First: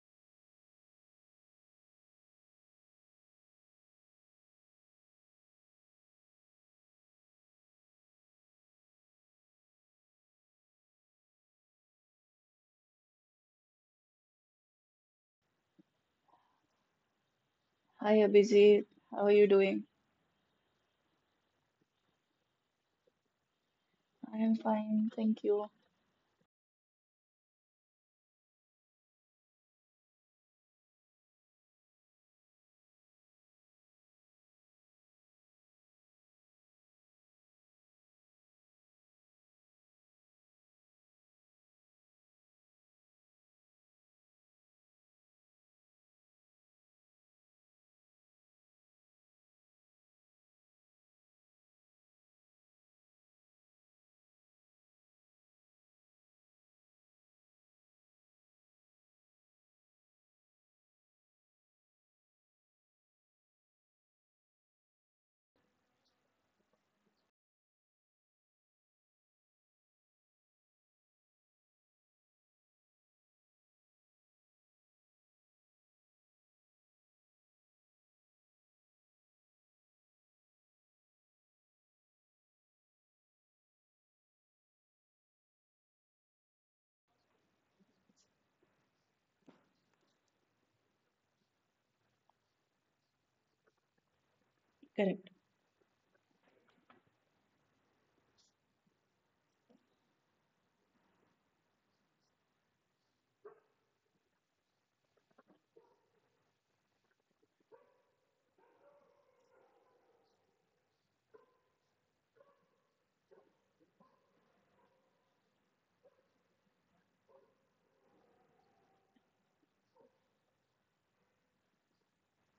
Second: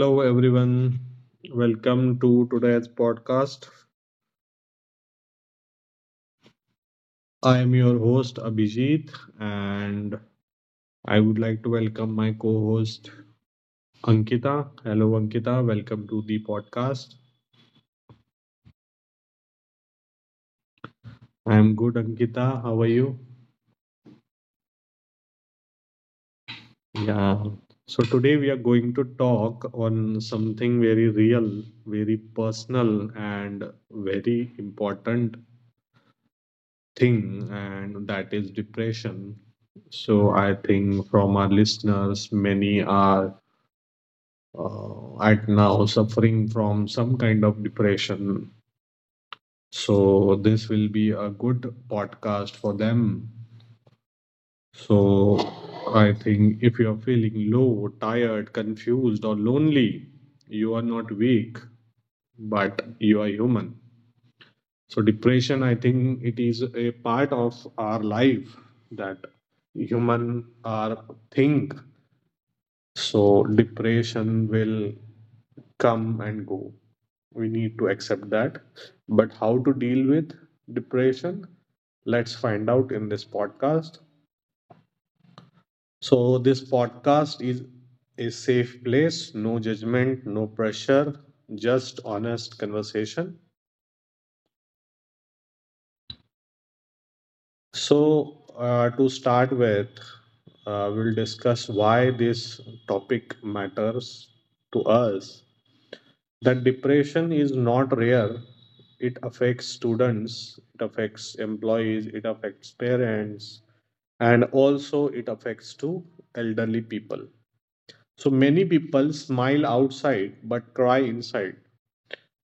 Hello, everyone. Welcome to today's podcast. I am your host, Abhijit, and I would like to welcome my co host, Ankita. Hello, Ankita. Welcome to the podcast. Hi, Abhijit. How are you doing? I am good, Ankita. How are you? I am fine, thank you. Yeah. So, today we are going to talk on something very real, very personal, and very important thing, and that is depression. So, I think from our listeners, many are at now suffering from some kind of depression. So, this will be a good podcast for them. So, I think if you are feeling low, tired, confused, or lonely, you are not weak, but you are human. So, depression, I think it is a part of our life that human are think. So depression will come and go. We need to accept that. But how to deal with depression? Let's find out in this podcast. So this podcast is a safe place, no judgment, no pressure, just honest conversation. Correct, So to start with, we'll discuss why this topic matters to us, that depression is not rare. It affects students, it affects employees, it affects parents, and also it affects to elderly people. So many people smile outside but cry inside.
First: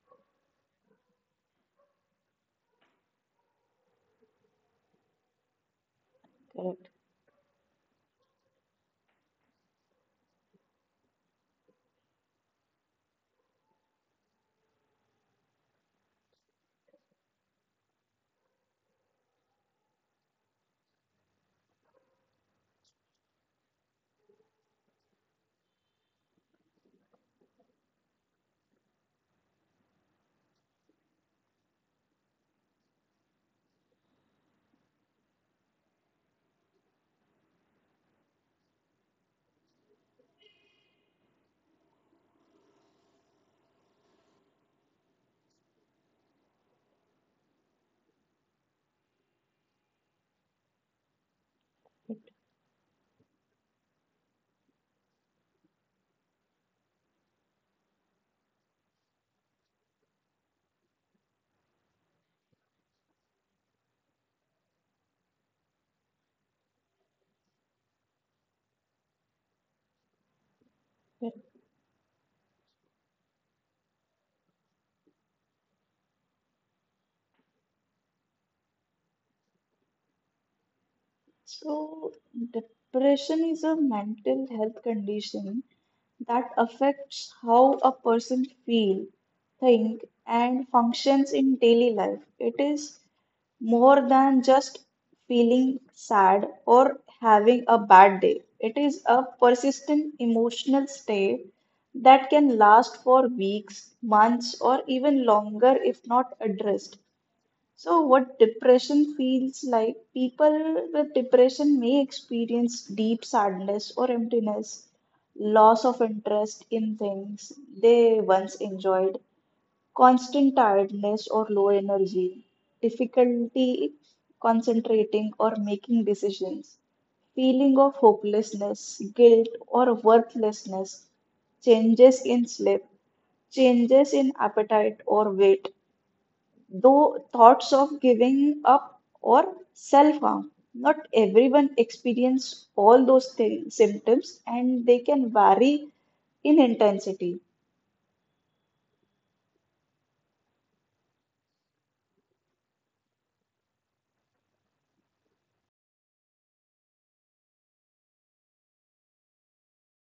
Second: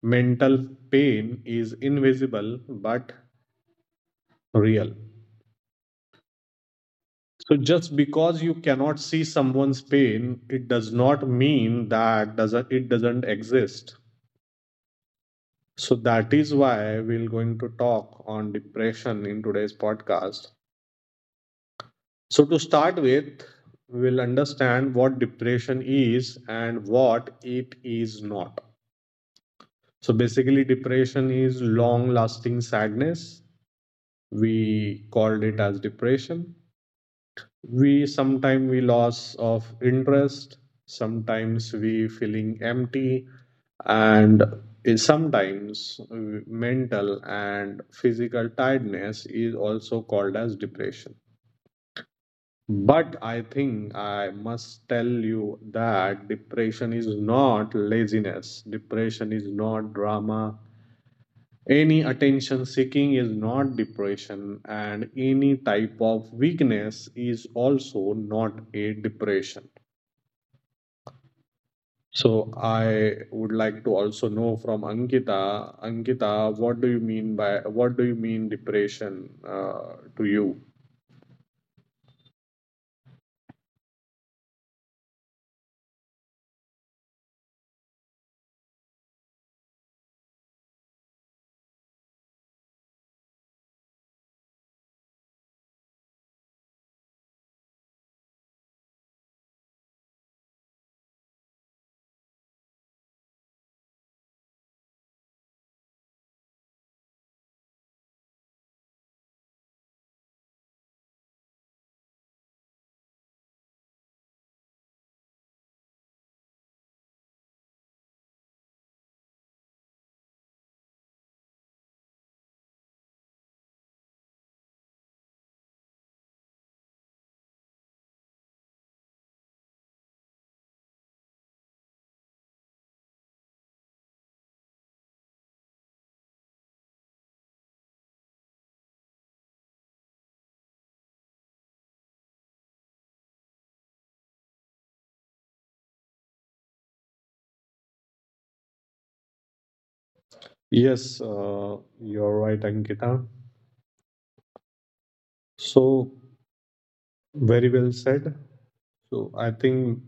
Mental pain is invisible but real. correct. So just because you cannot see someone's pain, it does not mean that doesn't it doesn't exist. So that is why we're going to talk on depression in today's podcast. So to start with, we'll understand what depression is and what it is not. So basically depression is long lasting sadness. We called it as depression. We sometimes we loss of interest, sometimes we feeling empty, and sometimes mental and physical tiredness is also called as depression. But I think I must tell you that depression is not laziness, depression is not drama. Any attention seeking is not depression, and any type of weakness is also not a depression. Correct. So, I would like to also know from Ankita. Ankita, what do you mean by what do you mean depression to you? So, depression is a mental health condition that affects how a person feel, think, and functions in daily life. It is more than just feeling sad or having a bad day. It is a persistent emotional state that can last for weeks, months, or even longer if not addressed. So, what depression feels like: people with depression may experience deep sadness or emptiness, loss of interest in things they once enjoyed, constant tiredness or low energy, difficulty concentrating or making decisions, feeling of hopelessness, guilt, or worthlessness, changes in sleep, changes in appetite or weight, though thoughts of giving up or self harm. Not everyone experiences all those symptoms and they can vary in intensity. Yes, you're right, Ankita. So, very well said. So, I think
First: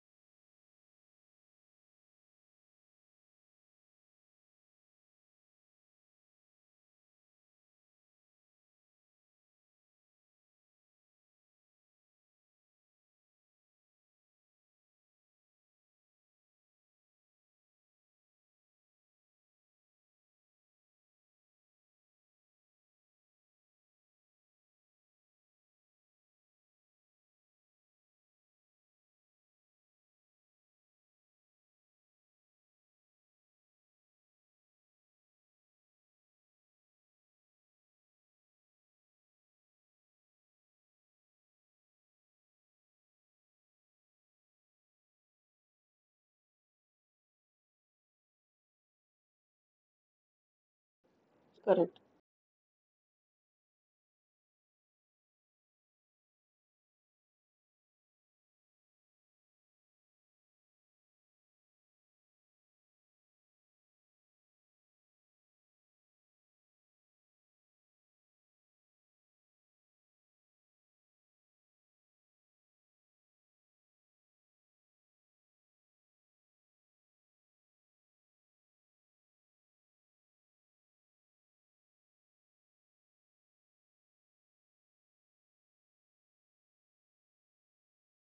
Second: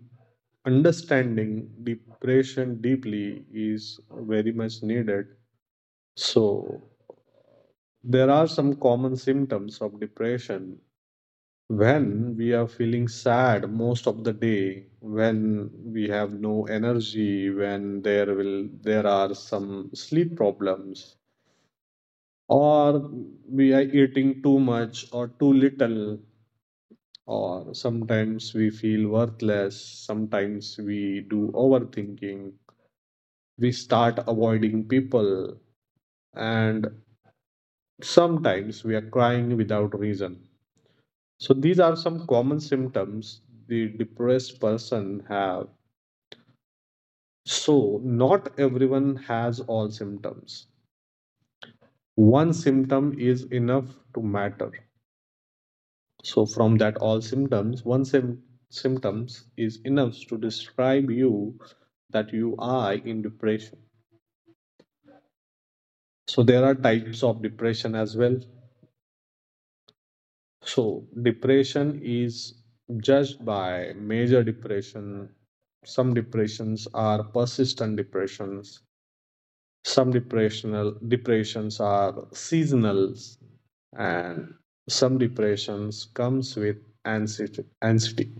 understanding depression deeply is very much needed. So, there are some common symptoms of depression. When we are feeling sad most of the day, when we have no energy, when there are some sleep problems, or we are eating too much or too little, or sometimes we feel worthless, sometimes we do overthinking, we start avoiding people, and sometimes we are crying without reason. So these are some common symptoms the depressed person have. So not everyone has all symptoms. Correct. One symptom is enough to matter. So from that all symptoms, symptoms is enough to describe you that you are in depression. So there are types of depression as well. So depression is judged by major depression. Some depressions are persistent depressions, some depressional depressions are seasonal, and some depressions comes with anxiety.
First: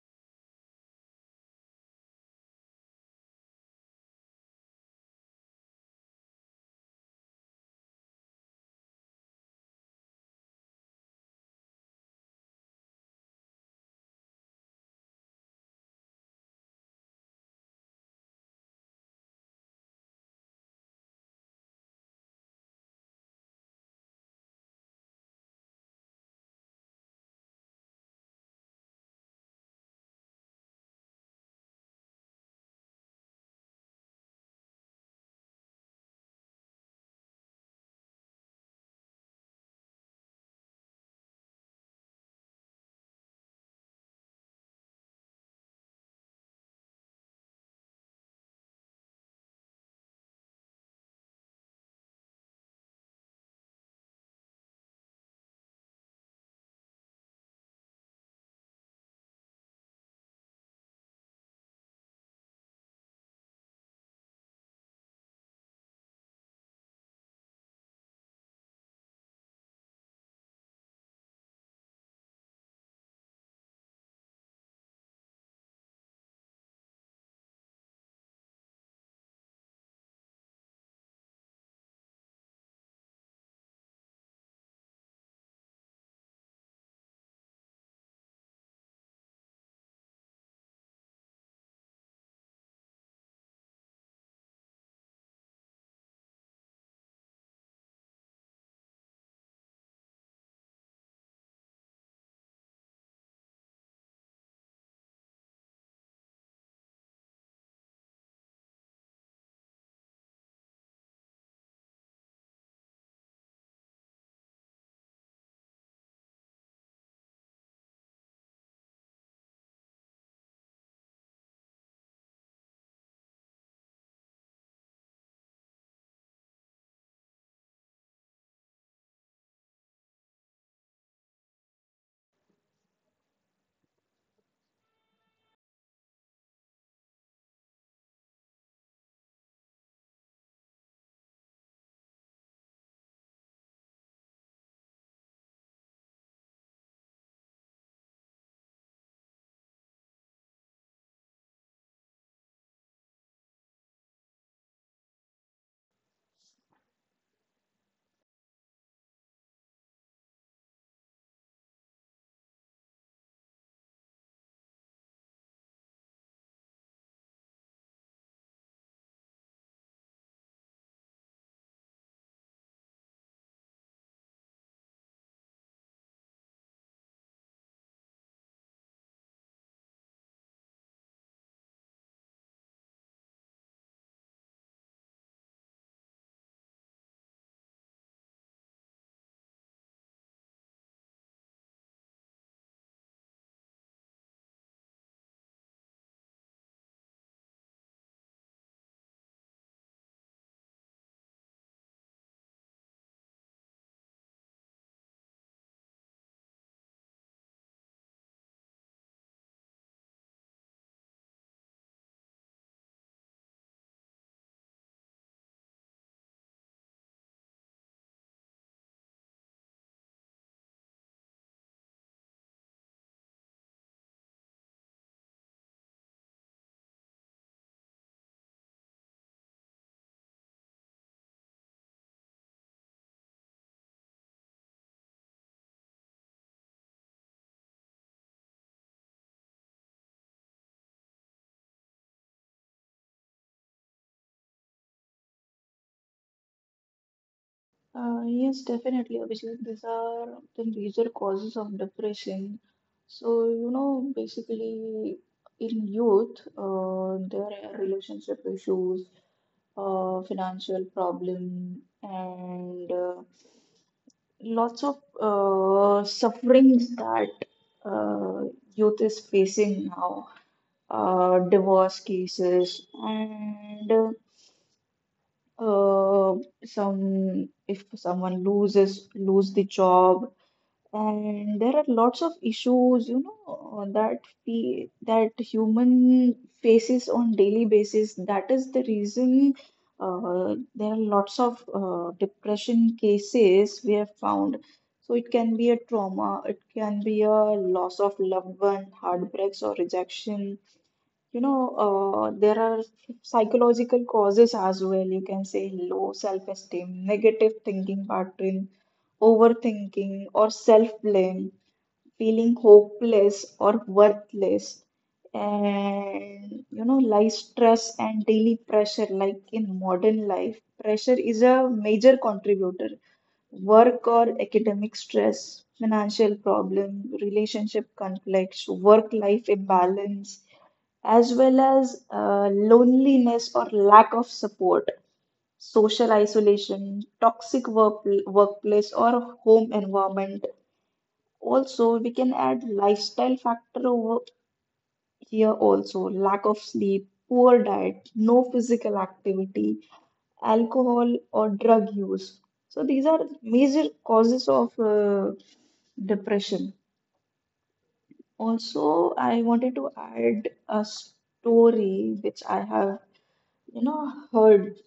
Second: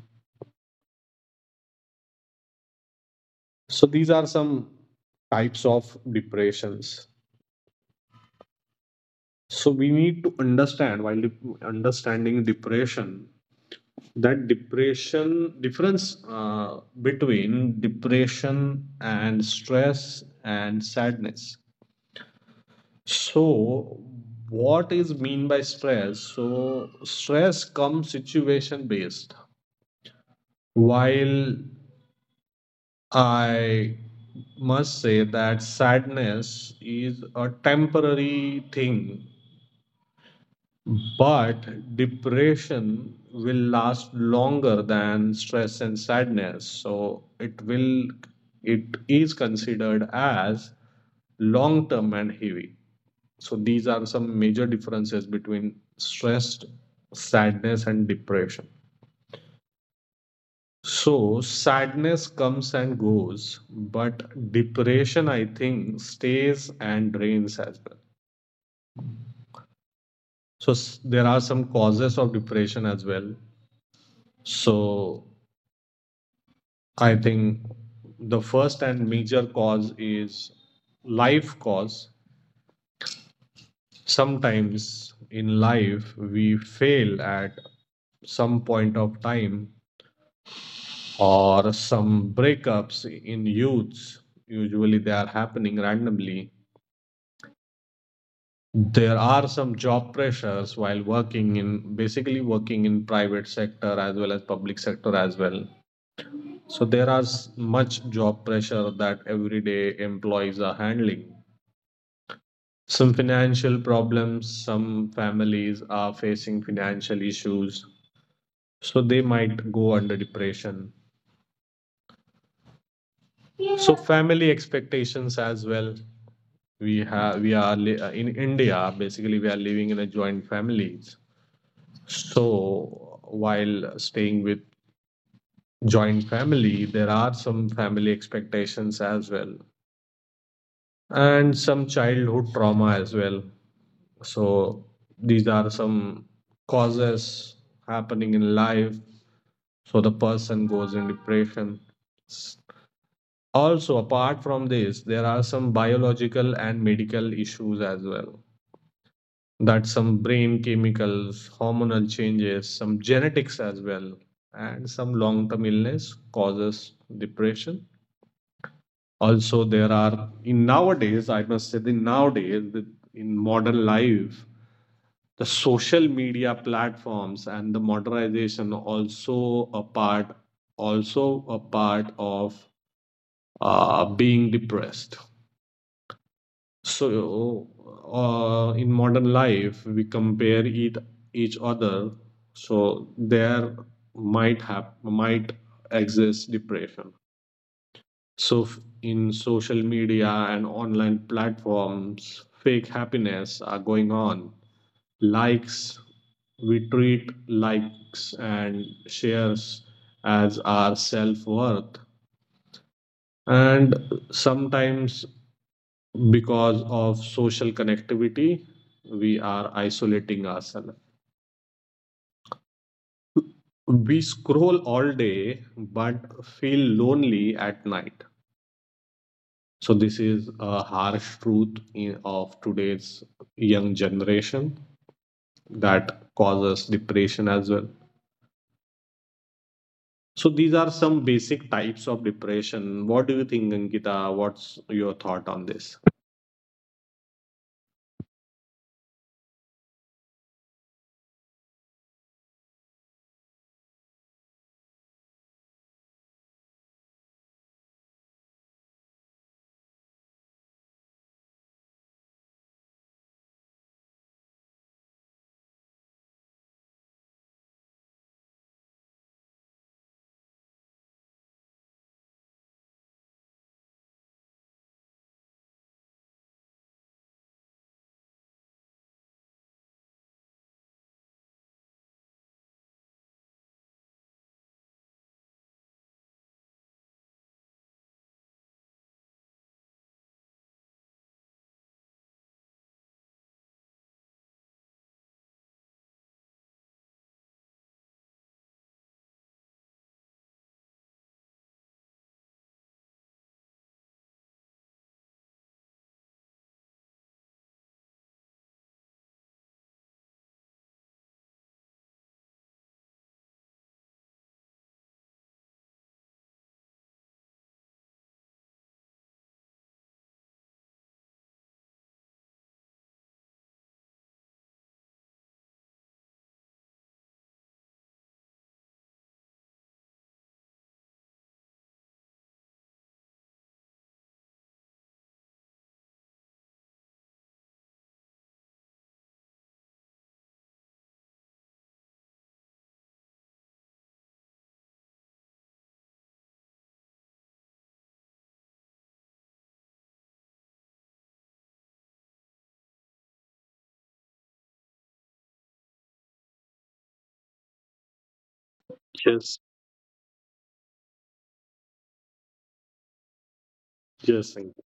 So these are some types of depressions. So we need to understand while understanding depression that depression difference between depression and stress and sadness. So, what is mean by stress? So, stress comes situation based. While I must say that sadness is a temporary thing. But depression will last longer than stress and sadness. So it is considered as long term and heavy. So these are some major differences between stress, sadness, and depression. So sadness comes and goes, but depression, I think, stays and drains as well. So there are some causes of depression as well. So I think the first and major cause is life cause. Sometimes in life we fail at some point of time, or some breakups in youths. Usually they are happening randomly. There are some job pressures while working in basically working in private sector as well as public sector as well. So there are much job pressure that everyday employees are handling. Some financial problems, some families are facing financial issues, so they might go under depression. So family expectations as well. We are in India. Basically, we are living in a joint families. So while staying with joint family, there are some family expectations as well, and some childhood trauma as well. So these are some causes happening in life, so the person goes in depression. Also, apart from this, there are some biological and medical issues as well, that some brain chemicals, hormonal changes, some genetics as well, and some long term illness causes depression. Also, there are in nowadays, I must say, the nowadays in modern life, the social media platforms and the modernization also a part, also a part of being depressed. So, in modern life, we compare it each other. So there might exist depression. So in social media and online platforms, fake happiness are going on. Likes We treat likes and shares as our self worth, and sometimes because of social connectivity we are isolating ourselves. We scroll all day but feel lonely at night. So this is a harsh truth in, of today's young generation that causes depression as well. So these are some basic types of depression. What do you think, Ankita? What's your thought on this? Yes, definitely, Abhishek. These are the major causes of depression. So, you know, basically in youth, there are relationship issues, financial problem, and lots of sufferings that uh, youth is facing now, divorce cases, and uh, some if someone lose the job, and there are lots of issues, you know, that we that human faces on daily basis. That is the reason there are lots of depression cases we have found. So it can be a trauma, it can be a loss of loved one, heartbreaks or rejection. You know, there are psychological causes as well. You can say low self-esteem, negative thinking pattern, overthinking, or self-blame, feeling hopeless or worthless, and you know, life stress and daily pressure. Like in modern life, pressure is a major contributor. Work or academic stress, financial problem, relationship conflicts, work-life imbalance, as well as loneliness or lack of support, social isolation, toxic work, workplace, or home environment. Also, we can add lifestyle factor over here: also lack of sleep, poor diet, no physical activity, alcohol or drug use. So, these are major causes of depression. Also, I Yes, wanted to add a story which I have, you know, yes, heard. Ankit.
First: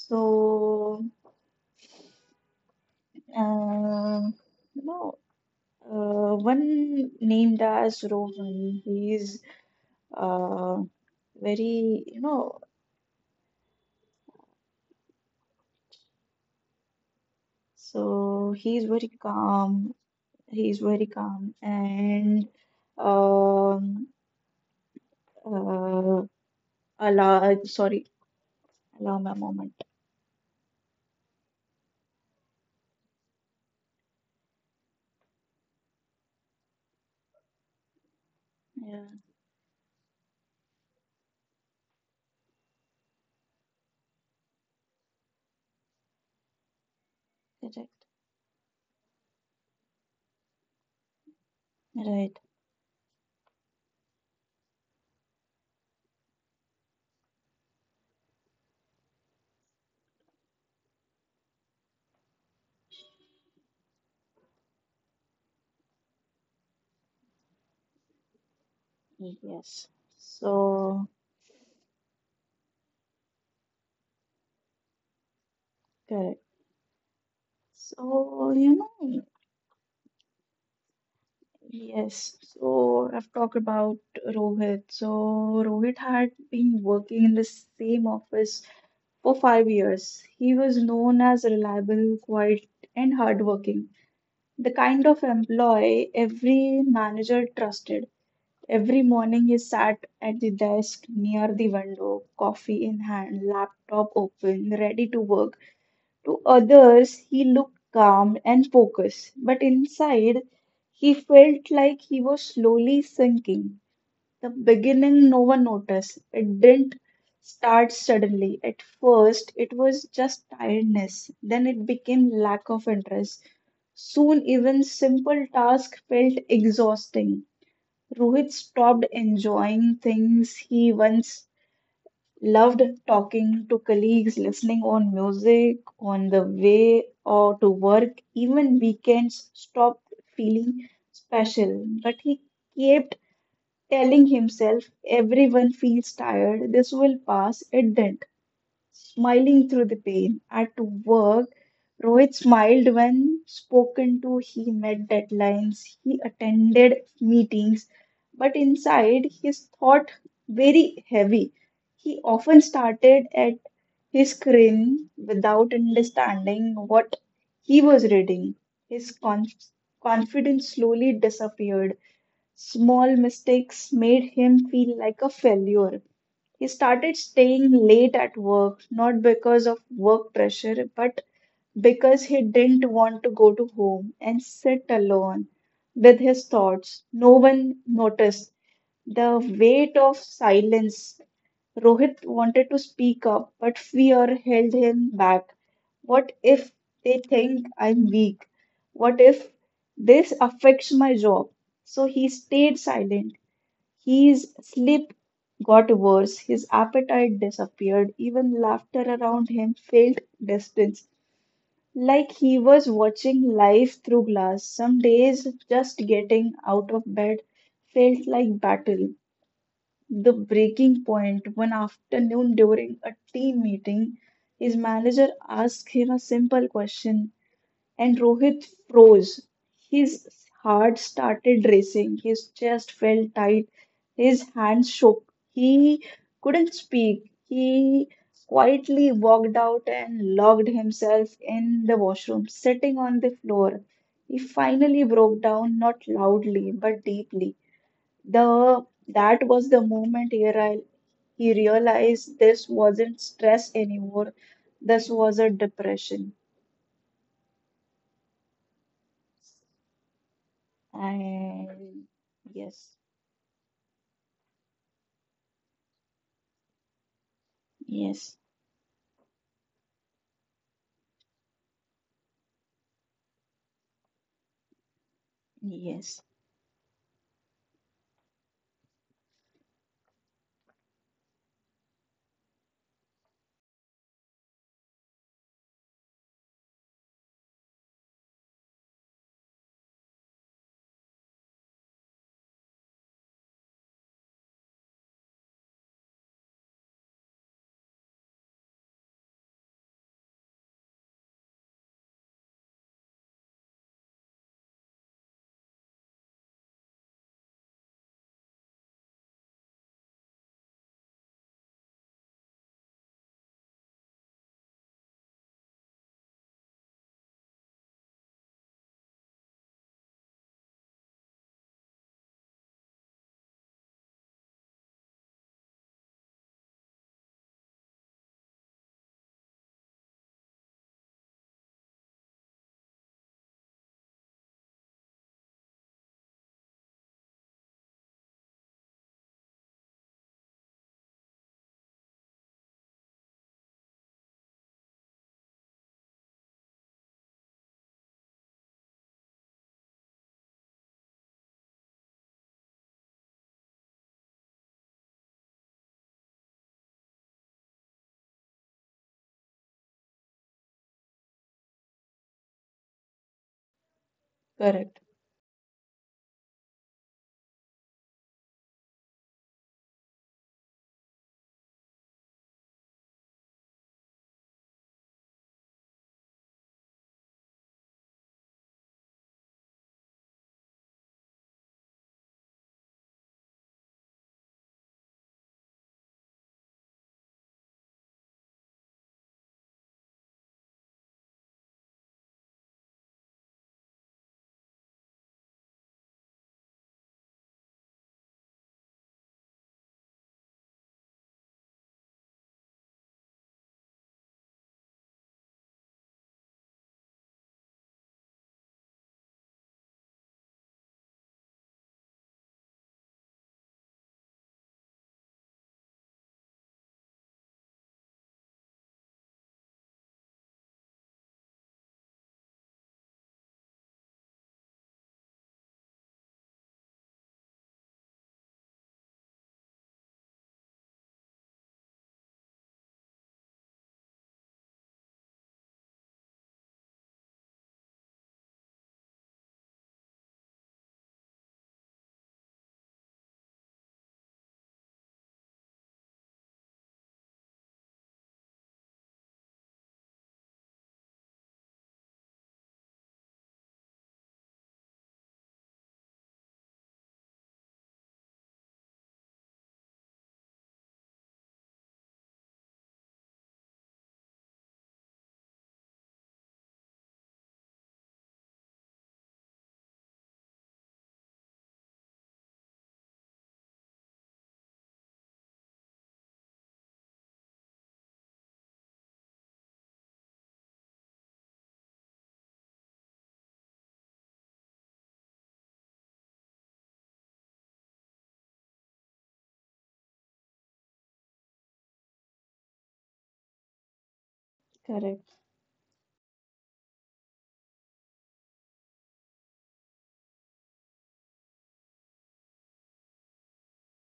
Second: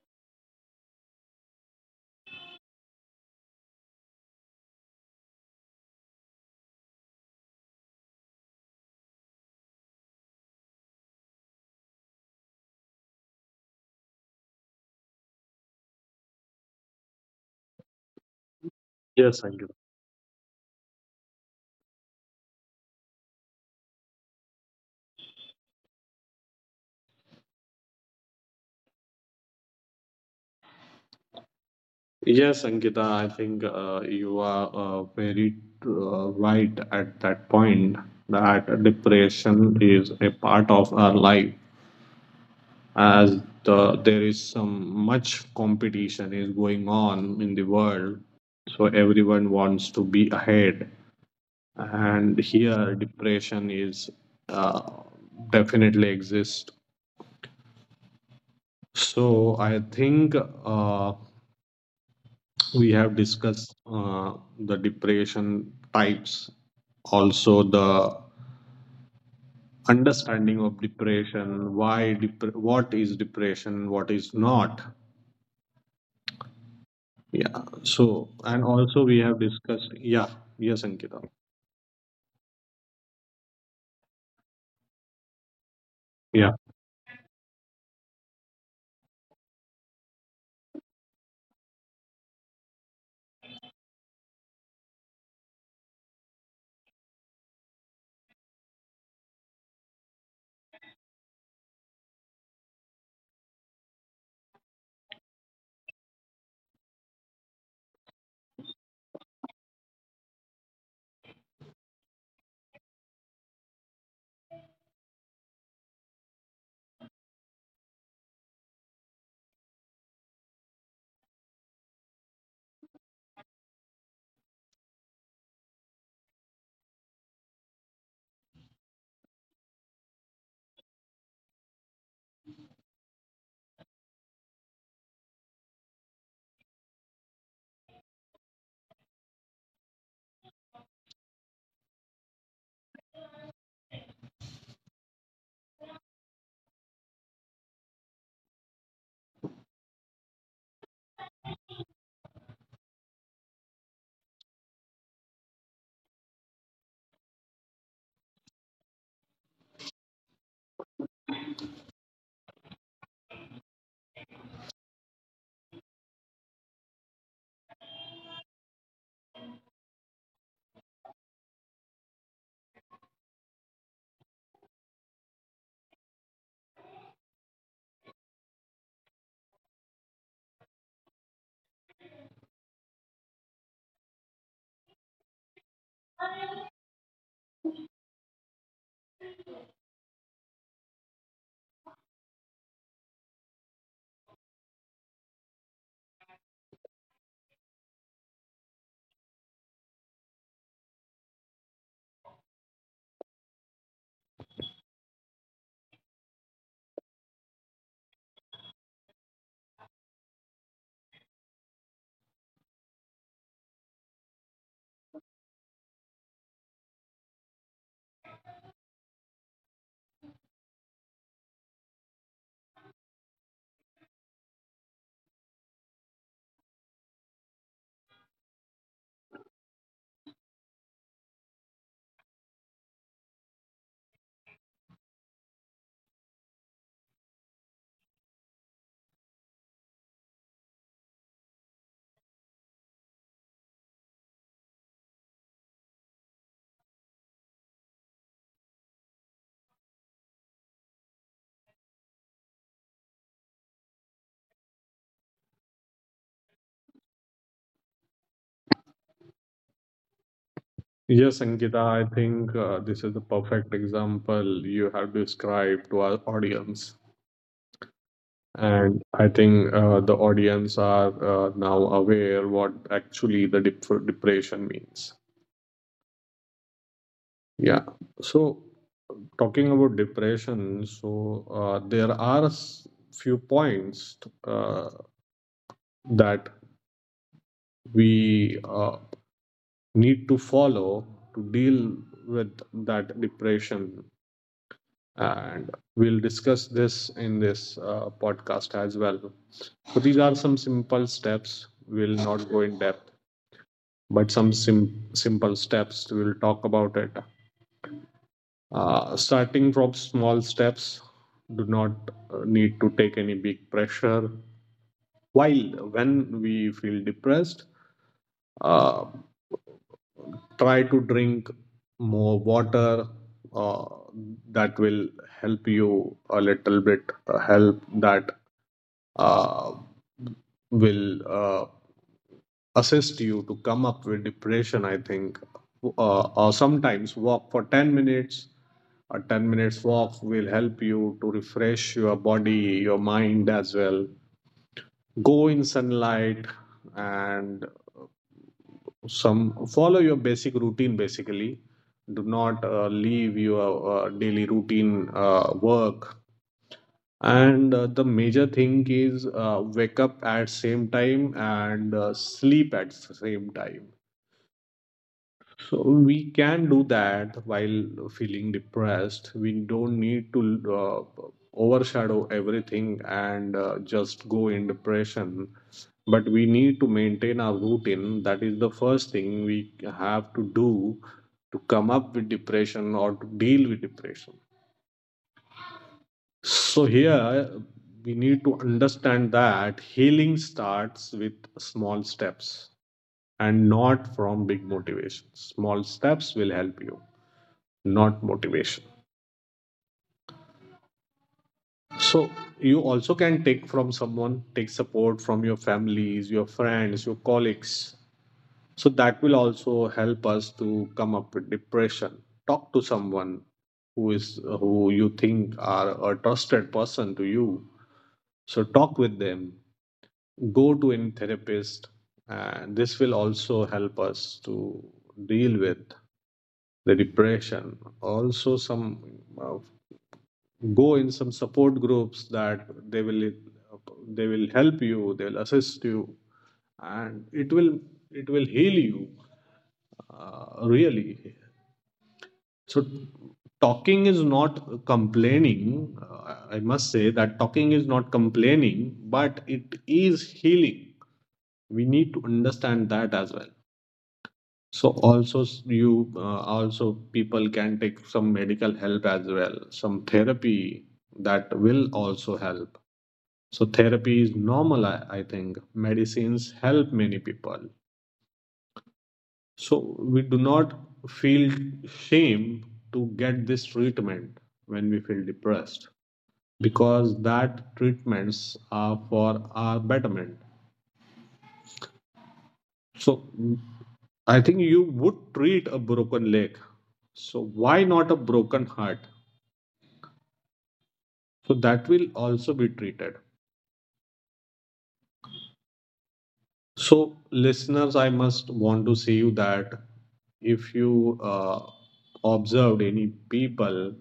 So, um, no, One named as Rohan. He's uh, very, you know, so he's very Yes, Ankit. calm. He's very calm and um, uh, allow, sorry, allow me a moment. Yes, Ankita, I think you are very right at that point that Yeah, depression is a part of our life. As there is some much competition is going on in the correct. world. So everyone wants to be ahead. And Right. here depression is uh, definitely exist. So I think uh, we have discussed the depression types, also the Yes. understanding of So, depression, why what is depression, what is not. correct. Yeah, so, So, and you also we know. have discussed, yeah, yes, Ankita. Yes, so I've talked about Rohit. So Rohit had Yeah, been working in the same office for 5 years. He was known as reliable, quiet, and hardworking, the kind of employee every manager trusted. Every morning he sat at the desk near the window, coffee in hand, laptop open, ready to work. To others, he looked calm and focused, but inside, he felt like he was slowly sinking. The beginning, no one noticed. It didn't start suddenly. At first, it was just tiredness. Then it became lack of interest. Soon, even simple tasks felt exhausting. Rohit stopped enjoying things he once loved: talking to colleagues, listening on music on the way or to work. Even weekends stopped feeling special. But he kept telling himself, everyone feels tired. This will pass. It didn't. Smiling through the pain. At work, Rohit smiled when spoken to, he met deadlines, he attended meetings, but inside his thought very heavy. He often started at his screen without understanding what he was reading. His conf- confidence slowly disappeared. Small mistakes made him feel like a failure. He started staying late at work, not because of work pressure, but because he didn't want to go to home and sit alone with his thoughts. No one noticed the weight of silence. Rohit wanted to speak up, but fear held him back. What if they think I'm weak? What if this affects my job? So he stayed silent. His sleep got worse, his appetite disappeared, even laughter around him felt distant, like he was watching life through glass. Some days, just getting out of bed felt like battle. The breaking point: one afternoon during a team meeting, his manager asked him a simple question and Rohit froze. His heart started racing. His chest felt tight. His hands shook. He couldn't speak. He quietly walked out and locked himself in the washroom, sitting on the floor. He finally broke down, not loudly, but deeply. The that was the moment he realized this wasn't stress anymore. This was a depression. yes, Ankita, I And think yes. this is the perfect example you have described to our audience, Yes, and I think the audience are now aware what actually the depression means. yes, Yeah. So talking about depression, so there are few points uh, that we need to follow to deal with that depression, and we'll discuss this in this podcast as well. So these are some simple steps. We'll not go in depth, but simple steps, we'll talk about it. Starting from small steps, do not need to take any big pressure. While when we feel depressed, uh, try to drink more water. Uh, that will help you a little bit. Help that uh, will assist you to come up with depression. I think or sometimes walk for 10 minutes. A 10 minutes walk will help you to refresh your body, your mind as well. Go in sunlight, and some, follow your basic routine. Basically, do not leave your daily routine work, and the major thing is, wake up at same time, and sleep at same time. correct, So we can do that while feeling depressed. We don't need to uh, overshadow everything and just go in depression. But we need to maintain our routine. That is the first thing we have to do to come up with depression or to deal with depression. So here we need to understand that healing starts with small steps and not from big motivations. Small steps will help you, not motivation. So you also can take from someone, take support from your families, your friends, your colleagues. So that will also help us to come up with depression. Talk to someone who is, who you think are a trusted person to you. So talk with them. Go to any therapist, and this will also help us to deal with the depression. Also, some, uh, go in some support groups, that they will they will help you, they will assist you, and it will heal you really. So talking is not complaining. I must say that talking is not complaining, but it is healing. We need to understand that as well. So also, you also people can take some medical help as well, some therapy, that will also help. So therapy is normal, I think. Medicines help many people. So we do not feel shame to get this treatment when we feel depressed, because that treatments are for our betterment. So I think you would treat a broken leg, so why not a broken heart? So that will also be treated. correct, So, listeners, I must want to say you that if you observed any people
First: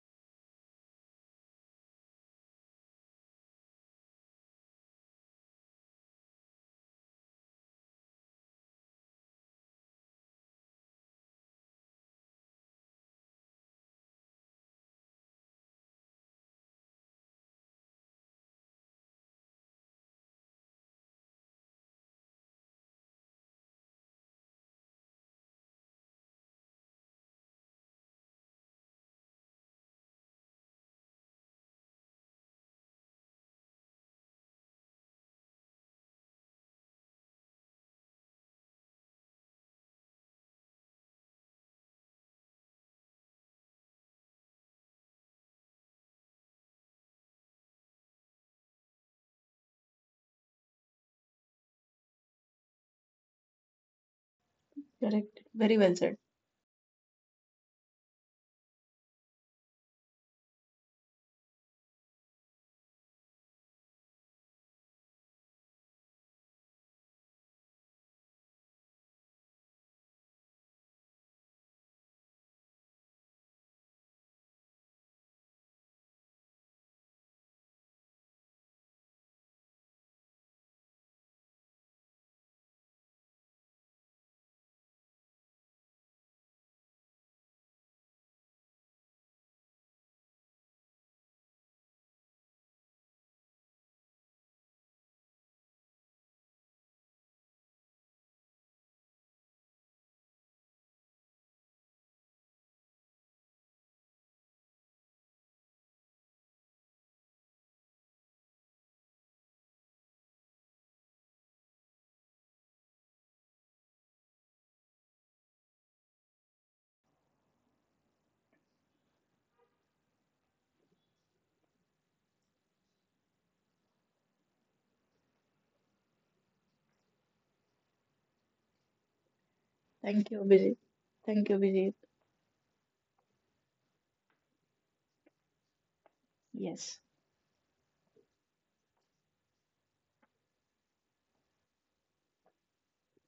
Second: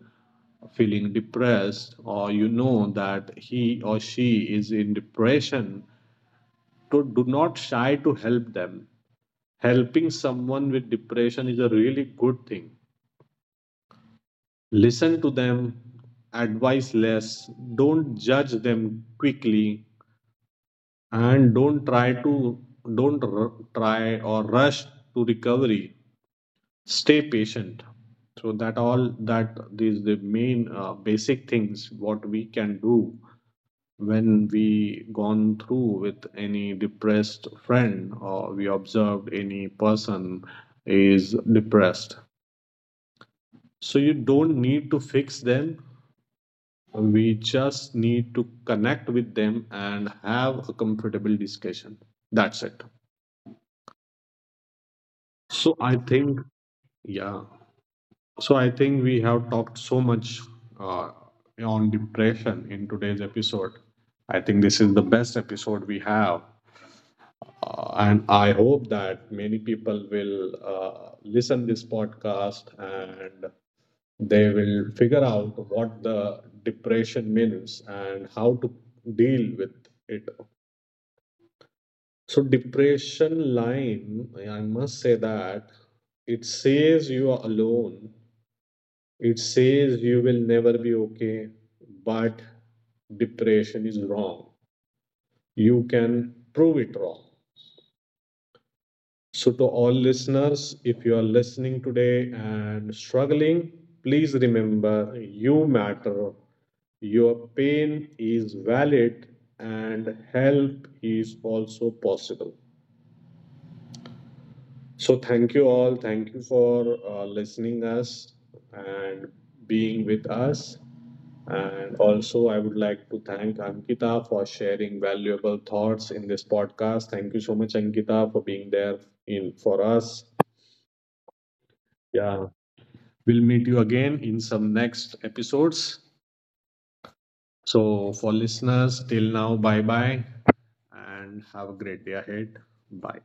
feeling depressed, or you know that he or she is in depression, to do not shy to help them. Helping someone with depression is a really good thing. Listen to them, advise less, don't judge them quickly, and don't try or rush to recovery. Stay patient. So that all, that these the main basic things what we can do when we gone through with any depressed friend or we observed any person is depressed. So you don't need to fix them. We just need to connect with them and have a comfortable discussion. That's it. correct. Very So well I said. think, yeah, so I think we have talked so much uh, on depression in today's episode. I think this is the best episode we have, and I hope that many people will listen this podcast and they will figure out what the depression means and how to deal with it. So depression line, I must say that it says you are alone, it says you will never be okay, but depression is wrong. You can prove it wrong. So, to all listeners, if you are listening today and struggling, please remember you matter, your pain is valid, and help is also possible. So thank you all. Thank you for listening us and being with us. And also, I would like to thank Ankita for sharing valuable thoughts in this podcast. Thank you so much, Ankita, for being there in for us. Thank you, Abhijit. Thank you, Abhijit. Yeah, we'll meet you again in some next episodes. Yes. So, for listeners, till now, bye bye, and have a great day ahead. Bye.